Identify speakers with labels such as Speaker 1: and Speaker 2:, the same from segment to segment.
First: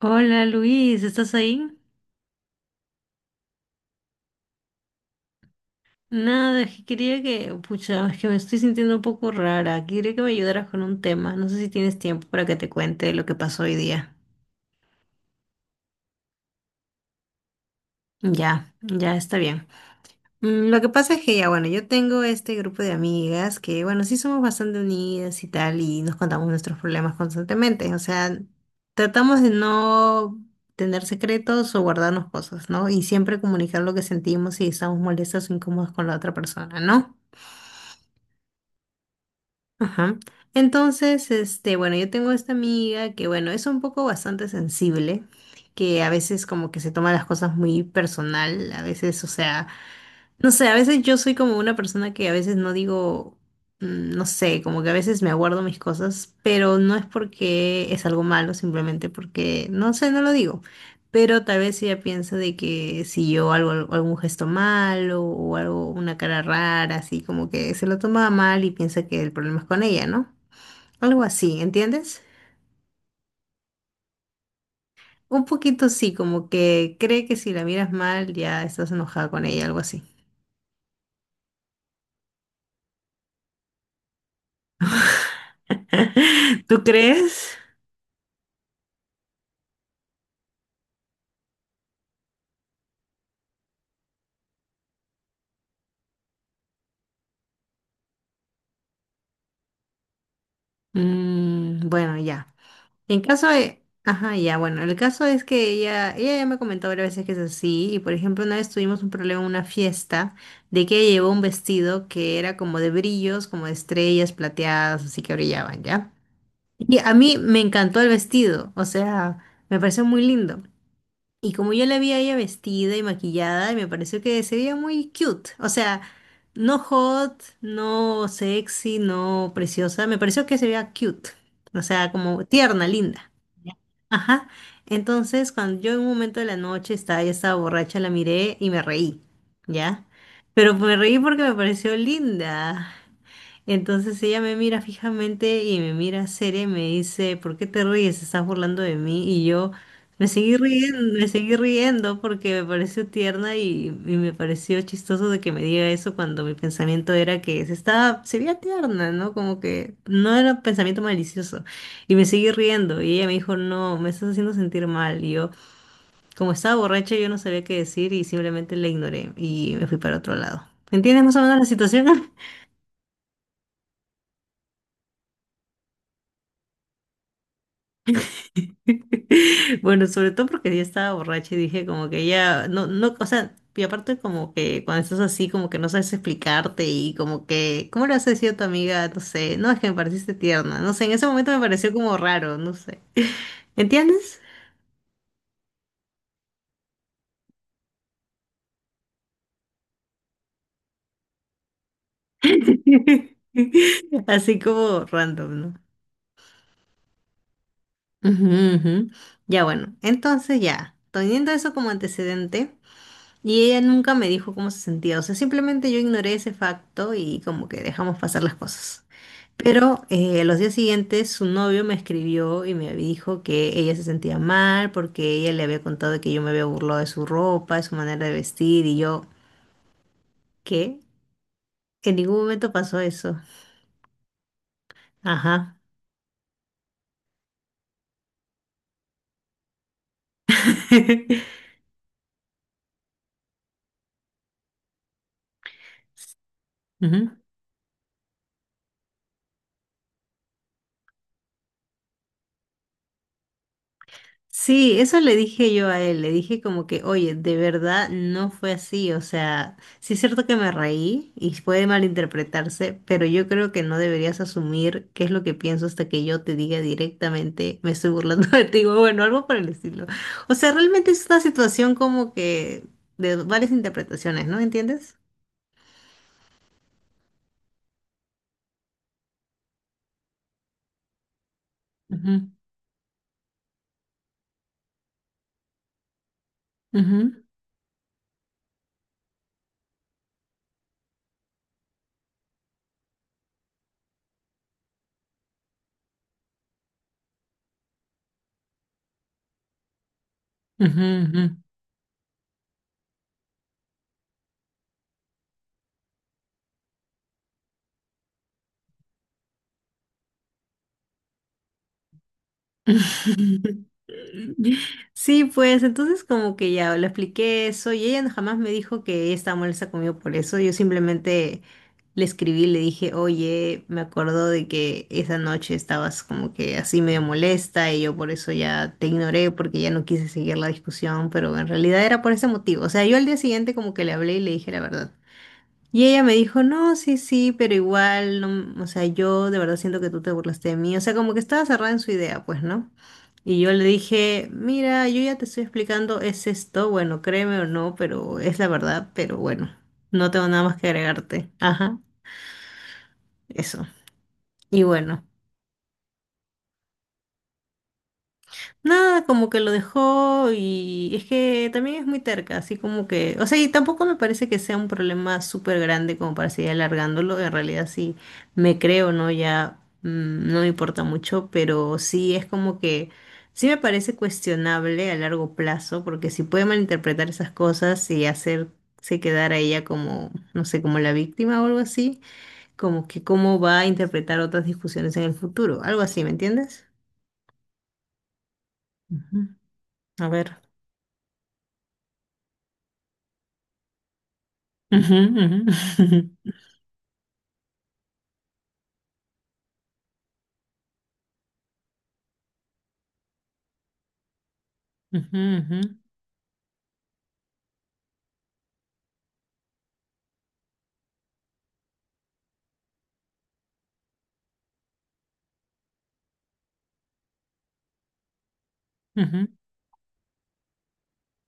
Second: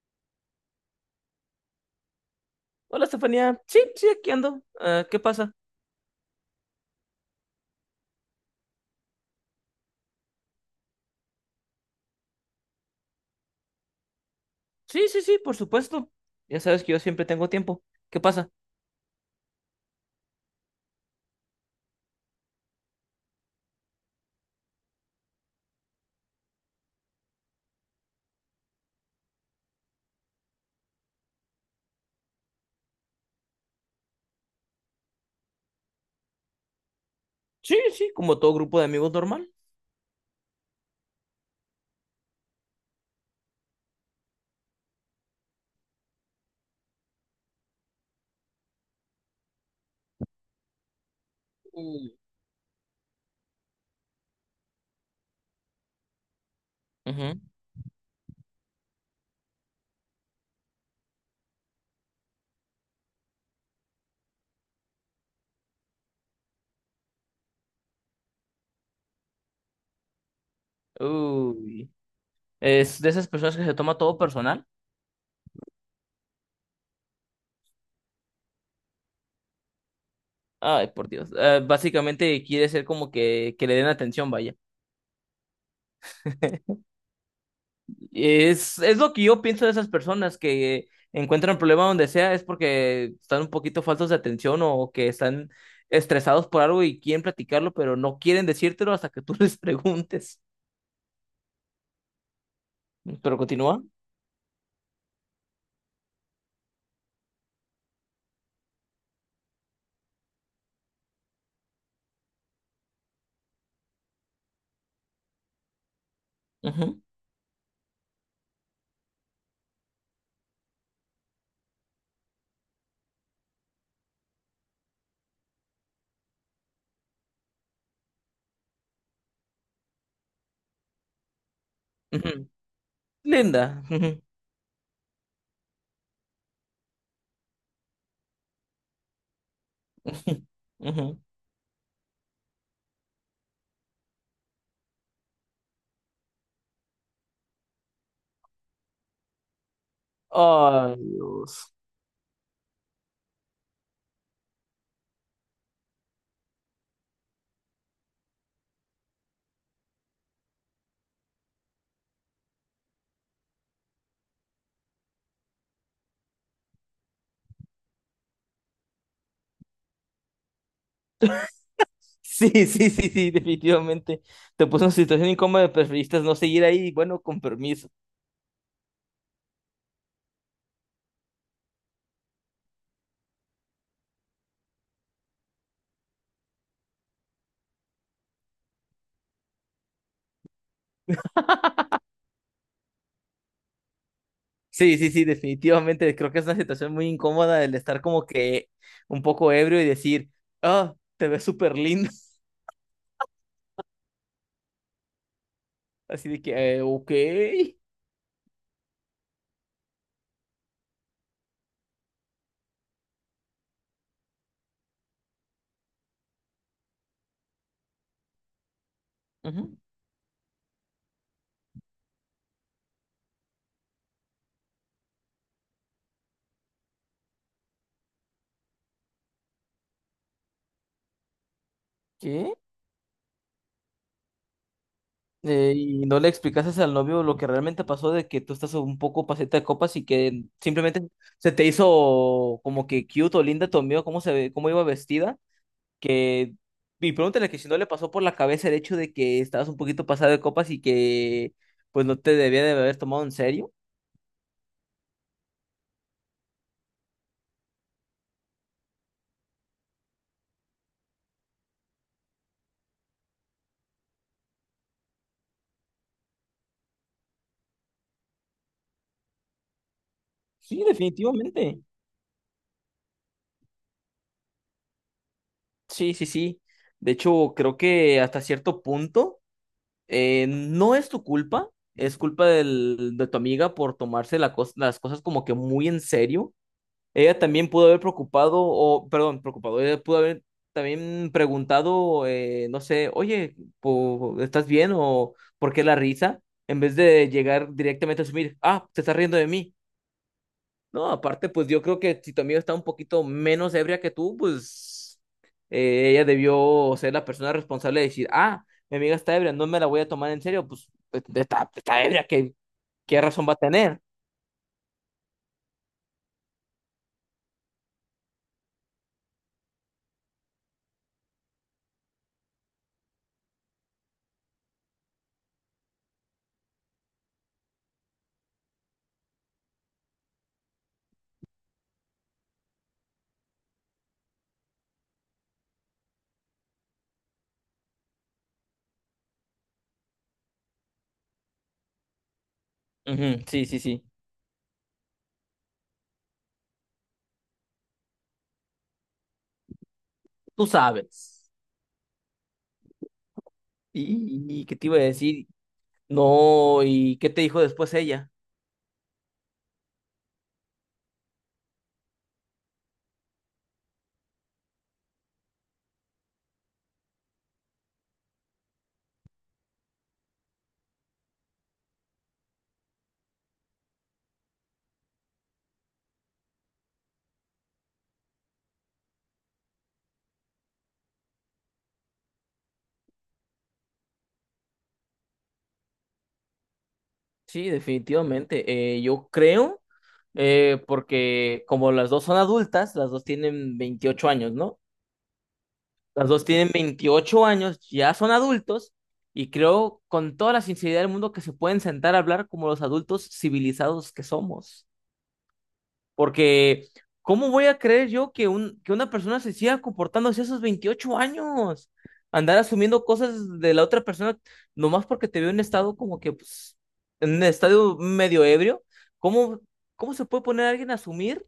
Speaker 1: Hola Luis, ¿estás ahí?
Speaker 2: Hola, Estefanía. Sí, sí, aquí ando. ¿Qué pasa?
Speaker 1: Nada, es que quería que, pucha, es que me estoy sintiendo un poco rara. Quería que me ayudaras con un tema. No sé si tienes tiempo para que te cuente lo que pasó hoy día.
Speaker 2: Sí, sí, sí, por supuesto. Ya sabes que yo siempre tengo tiempo. ¿Qué pasa?
Speaker 1: Ya, está bien. Lo que pasa es que ya, bueno, yo tengo este grupo de amigas que, bueno, sí somos bastante unidas y tal, y nos contamos nuestros problemas constantemente. O sea, tratamos de no tener secretos o guardarnos cosas, ¿no? Y siempre comunicar lo que sentimos si estamos molestas o incómodas con la otra persona, ¿no?
Speaker 2: Sí, sí, como todo grupo de amigos normal.
Speaker 1: Ajá. Entonces, este, bueno, yo tengo esta amiga que, bueno, es un poco bastante sensible, que a veces como que se toma las cosas muy personal, a veces, o sea, no sé, a veces yo soy como una persona
Speaker 2: Uy.
Speaker 1: que a veces no digo, no sé, como que a veces me aguardo mis cosas, pero no es
Speaker 2: Ujú.
Speaker 1: porque es algo malo, simplemente porque, no sé, no lo digo. Pero tal vez ella piensa de que si yo hago algún gesto malo o algo, una cara rara, así como que se lo toma mal y piensa que el problema es con ella, ¿no? Algo así,
Speaker 2: Uy.
Speaker 1: ¿entiendes?
Speaker 2: Es de esas personas que se toma todo personal.
Speaker 1: Un poquito sí, como que cree que si la miras mal ya estás enojada con ella, algo así.
Speaker 2: Ay, por Dios. Básicamente quiere ser como que le den atención, vaya.
Speaker 1: ¿Tú crees?
Speaker 2: Es lo que yo pienso de esas personas que encuentran problema donde sea, es porque están un poquito faltos de atención o que están estresados por algo y quieren platicarlo, pero no quieren decírtelo hasta que tú les preguntes.
Speaker 1: Mm, bueno, ya. En
Speaker 2: Pero
Speaker 1: caso
Speaker 2: continúa.
Speaker 1: de... Ajá, ya, bueno, el caso es que ella ya me comentó varias veces que es así, y por ejemplo, una vez tuvimos un problema en una fiesta de que ella llevó un vestido que era como de brillos, como de estrellas plateadas, así que brillaban, ¿ya? Y
Speaker 2: Ujú,
Speaker 1: a mí me encantó el vestido, o sea, me pareció muy lindo. Y como yo la vi a ella vestida y maquillada, me pareció que se veía muy cute. O sea, no hot, no sexy, no preciosa. Me pareció que se veía cute. O sea, como
Speaker 2: ujú.
Speaker 1: tierna, linda.
Speaker 2: Linda. Ujú,
Speaker 1: Ajá. Entonces, cuando yo en un momento de la noche estaba, ya estaba borracha, la miré y me reí. ¿Ya? Pero
Speaker 2: ujú,
Speaker 1: me
Speaker 2: ujú.
Speaker 1: reí porque me pareció linda. Entonces ella me mira fijamente y me mira seria y me dice, ¿por qué te ríes? Estás burlando de mí. Y yo me seguí
Speaker 2: Ay,
Speaker 1: riendo, me seguí
Speaker 2: Dios.
Speaker 1: riendo porque me pareció tierna y me pareció chistoso de que me diga eso cuando mi pensamiento era que se estaba, se veía tierna, ¿no? Como que no era un pensamiento malicioso. Y me seguí riendo y ella me dijo, no, me estás haciendo sentir mal. Y yo, como estaba borracha, yo no sabía qué decir y simplemente la ignoré y me fui para otro lado. ¿Entiendes más o menos la situación?
Speaker 2: Sí, sí, sí, sí, definitivamente. Te puso en una situación incómoda, preferiste no seguir ahí, bueno, con permiso.
Speaker 1: Bueno, sobre todo porque yo estaba borracha y dije como que ya, no, o sea, y aparte como que cuando estás así como que no sabes explicarte y como que, ¿cómo le has decir a tu amiga? No sé, no, es que me pareciste tierna, no sé, en ese momento me pareció como raro, no sé, ¿entiendes?
Speaker 2: Sí, sí, sí, definitivamente. Creo que es una situación muy incómoda el estar como que un poco ebrio y decir, ah, te ves súper lindo.
Speaker 1: Así como random, ¿no?
Speaker 2: Así de que, ok.
Speaker 1: Ujú, ujú. Ya bueno, entonces ya, teniendo eso como antecedente. Y ella nunca me dijo cómo se sentía, o sea, simplemente yo ignoré ese facto y como que dejamos pasar las cosas.
Speaker 2: Ujú.
Speaker 1: Pero los días siguientes su novio me escribió y me dijo que ella se sentía mal porque ella le había contado que yo me había burlado de su ropa, de su manera de vestir y yo, ¿qué? En ningún
Speaker 2: ¿Qué?
Speaker 1: momento pasó eso. Ajá.
Speaker 2: ¿Y no le explicases al novio lo que realmente pasó de que tú estás un poco paseta de copas y que simplemente se te hizo como que cute o linda tu amigo, cómo se ve, cómo iba vestida, que y
Speaker 1: Ujú.
Speaker 2: pregúntale que si no le pasó por la cabeza el hecho de que estabas un poquito pasada de copas y que pues no te debía de haber tomado en serio?
Speaker 1: Sí, eso le dije yo a él, le dije como que, oye, de verdad no fue así, o sea, sí es cierto que me reí y puede malinterpretarse, pero yo creo que no deberías asumir qué es lo que pienso hasta que yo te diga directamente, me estoy burlando de ti, o bueno, algo por el estilo. O sea,
Speaker 2: Sí,
Speaker 1: realmente es una
Speaker 2: definitivamente.
Speaker 1: situación como que de varias interpretaciones, ¿no? ¿Entiendes?
Speaker 2: Sí, sí, sí. De hecho, creo que hasta cierto punto no es tu culpa, es culpa
Speaker 1: Ujú,
Speaker 2: de tu amiga por tomarse las cosas como que muy en serio.
Speaker 1: ujú,
Speaker 2: Ella también pudo haber preocupado, o perdón, preocupado, ella pudo haber también preguntado, no sé, oye, ¿estás bien o por qué la risa? En vez de llegar directamente a asumir, ah, te estás riendo de mí.
Speaker 1: ujú,
Speaker 2: No, aparte,
Speaker 1: ujú.
Speaker 2: pues yo creo que si tu amiga está un poquito menos ebria que tú, pues ella debió ser la persona responsable de decir, ah, mi amiga está ebria, no me la voy a tomar en serio, pues está ebria, ¿qué, qué razón va a tener?
Speaker 1: Sí, pues entonces como que ya le expliqué eso y ella jamás me dijo que ella estaba molesta conmigo por eso. Yo simplemente le escribí, y le dije, oye, me acuerdo de que esa noche estabas como que así medio molesta y yo por eso ya te ignoré porque ya no quise seguir la discusión, pero en realidad era por ese motivo. O sea, yo al día siguiente como que le hablé y le dije la verdad. Y ella me dijo, no, sí, sí, pero igual, no o sea, yo de verdad siento que tú te burlaste de mí. O sea, como que estaba cerrada en su idea, pues, ¿no?
Speaker 2: Ujú,
Speaker 1: Y
Speaker 2: sí,
Speaker 1: yo
Speaker 2: sí,
Speaker 1: le
Speaker 2: sí.
Speaker 1: dije, mira, yo ya te estoy explicando, es esto, bueno, créeme o no, pero es la verdad, pero bueno, no tengo nada
Speaker 2: Tú
Speaker 1: más que
Speaker 2: sabes.
Speaker 1: agregarte. Ajá, eso.
Speaker 2: ¿Y qué
Speaker 1: Y
Speaker 2: te iba a
Speaker 1: bueno.
Speaker 2: decir? No, ¿y qué te dijo después ella?
Speaker 1: Nada, como que lo dejó y es que también es muy terca, así como que, o sea, y tampoco me parece que sea un problema súper grande como para seguir alargándolo, en realidad sí me creo, ¿no? Ya no me importa mucho, pero sí es como que, sí me parece cuestionable a largo plazo, porque si puede malinterpretar esas cosas y hacerse quedar a ella como, no sé, como la víctima o algo así, como que cómo va a interpretar otras discusiones en el futuro, algo así, ¿me entiendes?
Speaker 2: Sí, definitivamente. Yo
Speaker 1: Ujú.
Speaker 2: creo,
Speaker 1: A ver.
Speaker 2: porque como las dos son adultas, las dos tienen 28 años, ¿no?
Speaker 1: Ujú, ujú,
Speaker 2: Las dos tienen 28 años, ya son adultos y creo con toda la sinceridad del mundo que se pueden sentar a hablar como los adultos civilizados que somos.
Speaker 1: ujú, ujú,
Speaker 2: Porque, ¿cómo voy a creer yo que una persona se siga comportando así a esos 28 años? Andar asumiendo cosas de la otra persona nomás porque te veo en estado como que, pues, en un estado medio ebrio.
Speaker 1: ujú.
Speaker 2: ¿Cómo, cómo se puede poner a alguien a asumir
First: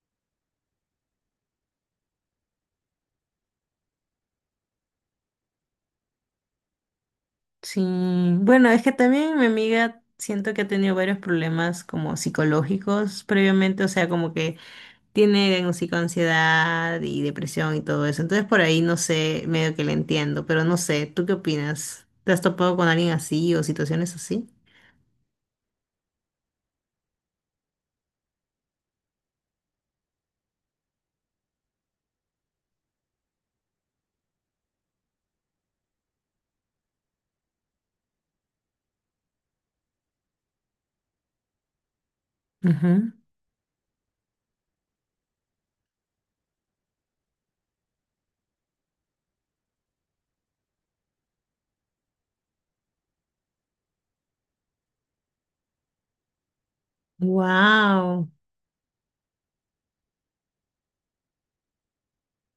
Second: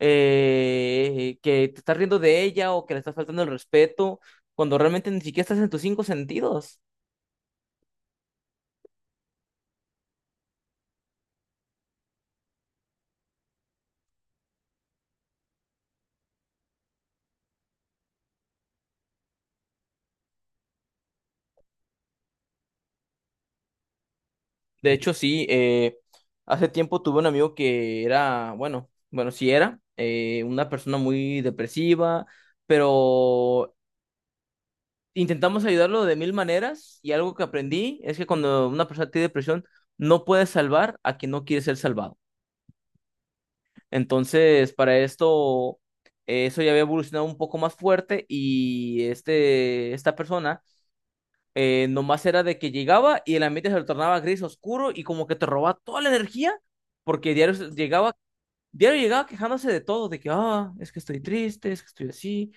Speaker 2: que te estás riendo de ella o que le estás faltando el respeto, cuando realmente ni siquiera estás en tus cinco sentidos?
Speaker 1: Sí, bueno, es que también mi amiga siento que ha tenido varios problemas como psicológicos previamente, o sea, como que tiene como psicoansiedad y depresión y todo eso. Entonces por ahí no sé, medio que le entiendo, pero no sé, ¿tú qué opinas? ¿Te has topado con alguien así o situaciones así?
Speaker 2: De hecho, sí, hace tiempo tuve un amigo que era, sí era, una persona muy depresiva, pero intentamos ayudarlo de mil maneras y algo que aprendí es que cuando una persona tiene depresión, no puedes salvar a quien no quiere ser salvado. Entonces, para esto, eso ya había evolucionado un poco más fuerte y esta persona nomás era de que llegaba y el ambiente se lo tornaba gris oscuro y como que te robaba toda la energía porque diario llegaba,
Speaker 1: Wow.
Speaker 2: diario llegaba quejándose de todo, de que, ah, es que estoy triste, es que estoy así.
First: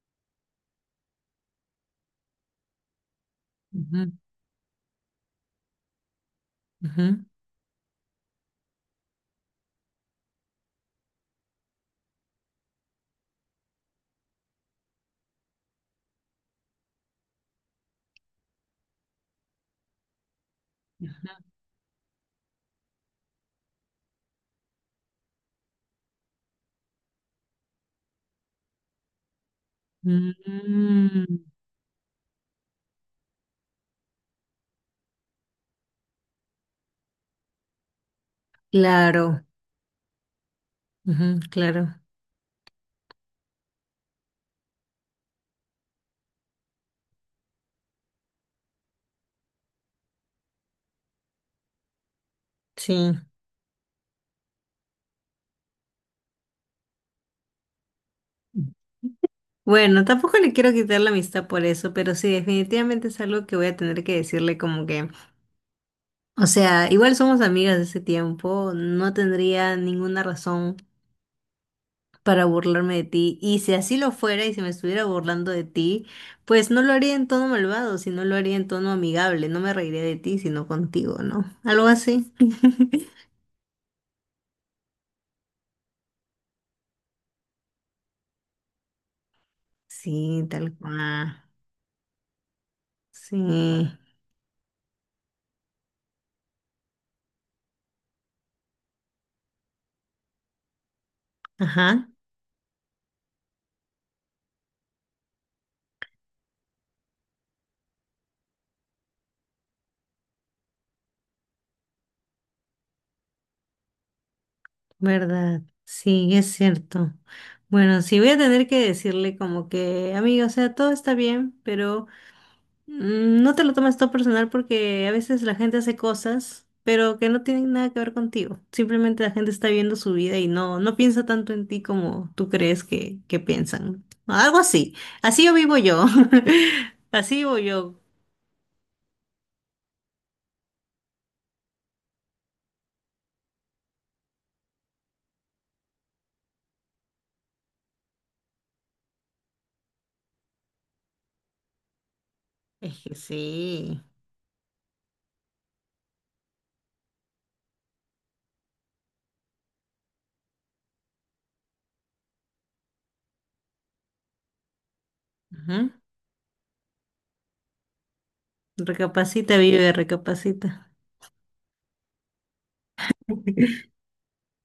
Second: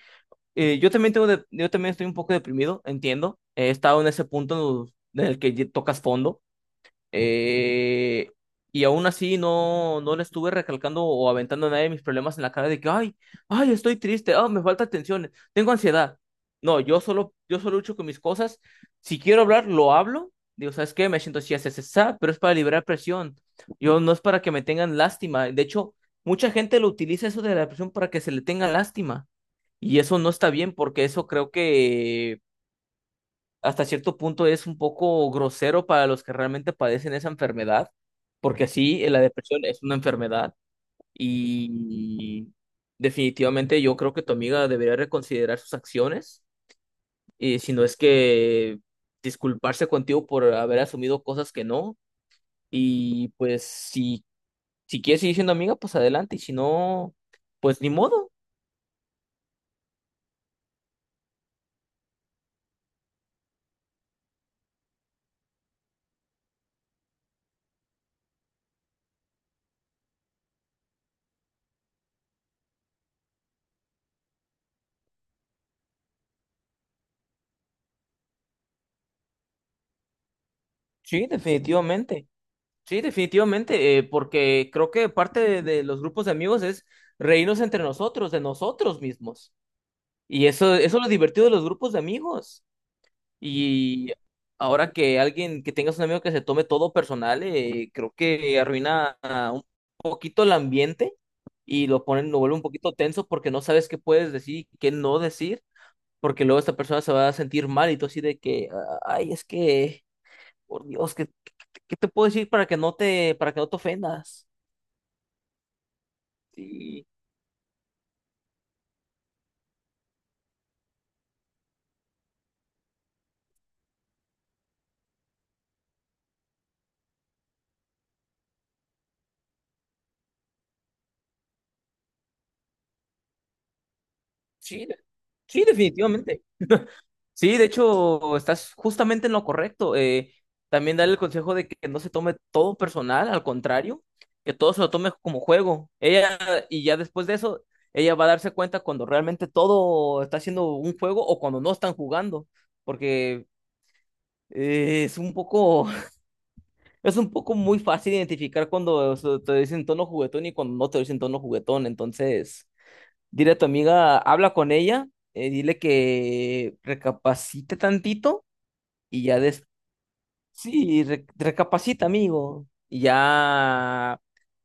Speaker 2: Yo también tengo yo también estoy un poco deprimido, entiendo. He estado en ese punto en el que tocas fondo.
Speaker 1: Ujú,
Speaker 2: Eh, y aún así no le estuve recalcando o aventando a nadie mis problemas en la cara de que, ay, ay, estoy triste, ah, me falta atención, tengo ansiedad. No, yo solo lucho con mis cosas. Si quiero hablar, lo hablo. Digo, ¿sabes qué? Me siento así,
Speaker 1: ujú.
Speaker 2: así, así, así", pero es para liberar presión. Yo no es para que me tengan lástima. De hecho, mucha gente lo utiliza eso de la presión para que se le tenga lástima. Y eso no está bien porque
Speaker 1: Mm,
Speaker 2: eso creo que hasta cierto punto es un poco grosero para los que realmente padecen esa enfermedad, porque sí, la
Speaker 1: claro,
Speaker 2: depresión es una enfermedad
Speaker 1: ujú, claro,
Speaker 2: y definitivamente yo creo que tu amiga debería reconsiderar sus acciones, y si no es que disculparse contigo por haber asumido cosas que no,
Speaker 1: sí.
Speaker 2: y pues si, si quieres seguir siendo amiga, pues adelante, y si no, pues ni modo,
Speaker 1: Bueno, tampoco le quiero quitar la amistad por eso, pero sí, definitivamente es algo que voy a tener que decirle como que, o sea, igual somos amigas de ese tiempo, no tendría ninguna razón para burlarme de ti, y si así lo fuera y si me estuviera burlando de ti, pues no lo haría en tono malvado, sino lo haría en tono amigable, no me reiría de ti, sino contigo,
Speaker 2: sí,
Speaker 1: ¿no? Algo
Speaker 2: definitivamente.
Speaker 1: así.
Speaker 2: Sí, definitivamente, porque creo que parte de los grupos de amigos es reírnos entre nosotros, de nosotros mismos.
Speaker 1: Sí,
Speaker 2: Y
Speaker 1: tal
Speaker 2: eso es lo
Speaker 1: cual.
Speaker 2: divertido de los grupos de amigos.
Speaker 1: Sí,
Speaker 2: Y ahora que alguien, que tengas un amigo que se tome todo personal, creo que arruina ah, un poquito el ambiente y lo
Speaker 1: ajá,
Speaker 2: ponen, lo vuelve un poquito tenso porque no sabes qué puedes decir y qué no decir, porque luego esta persona se va a sentir mal y tú así de que, "Ah, ay, es que, por Dios, ¿qué, qué te puedo decir para que no te, para que no te ofendas?
Speaker 1: verdad, sí, es
Speaker 2: Sí,
Speaker 1: cierto. Bueno, sí, voy a tener que decirle como que, amigo, o sea, todo está bien, pero no te lo tomes todo personal porque a veces la gente hace cosas, pero que no tienen nada que ver contigo. Simplemente la gente está viendo su vida y no piensa tanto en ti como tú crees que piensan. Algo
Speaker 2: sí,
Speaker 1: así, así yo
Speaker 2: sí,
Speaker 1: vivo yo,
Speaker 2: definitivamente.
Speaker 1: así
Speaker 2: Sí,
Speaker 1: vivo
Speaker 2: de
Speaker 1: yo.
Speaker 2: hecho, estás justamente en lo correcto. También darle el consejo de que no se tome todo personal, al contrario, que todo se lo tome como juego. Ella, y ya después de eso, ella va a darse cuenta cuando realmente todo está siendo un juego o cuando no están jugando,
Speaker 1: Es que
Speaker 2: porque
Speaker 1: sí,
Speaker 2: es un poco, es un poco muy fácil identificar cuando o sea, te dicen tono juguetón y cuando no te dicen tono juguetón. Entonces, dile a tu amiga, habla con ella, dile
Speaker 1: ajá.
Speaker 2: que recapacite tantito y ya
Speaker 1: Recapacita,
Speaker 2: des...
Speaker 1: vive, recapacita.
Speaker 2: Sí, recapacita, amigo. Y ya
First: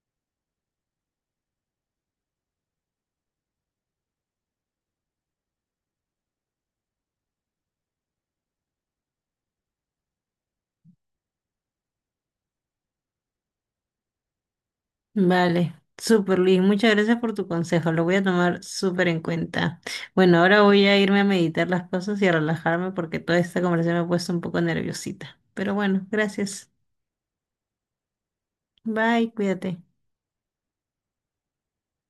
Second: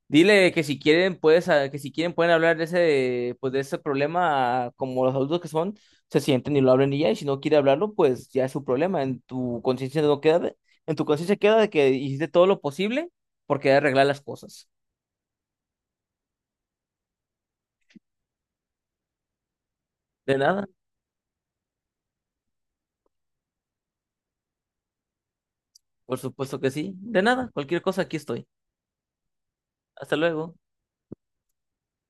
Speaker 2: dile que si quieren puedes ah, que si quieren pueden hablar de ese pues de ese problema ah, como los adultos que son, se sienten y lo hablan y ya, y si no quiere hablarlo, pues ya es su problema. En tu conciencia no queda en tu conciencia queda de que hiciste todo lo posible por querer arreglar las cosas.
Speaker 1: Vale, súper Luis, muchas gracias por tu consejo, lo voy a tomar súper en cuenta. Bueno,
Speaker 2: De
Speaker 1: ahora
Speaker 2: nada,
Speaker 1: voy a irme a meditar las cosas y a relajarme porque toda esta conversación me ha puesto un poco nerviosita. Pero bueno,
Speaker 2: por supuesto
Speaker 1: gracias.
Speaker 2: que sí. De nada, cualquier cosa aquí estoy.
Speaker 1: Bye, cuídate.
Speaker 2: Hasta luego.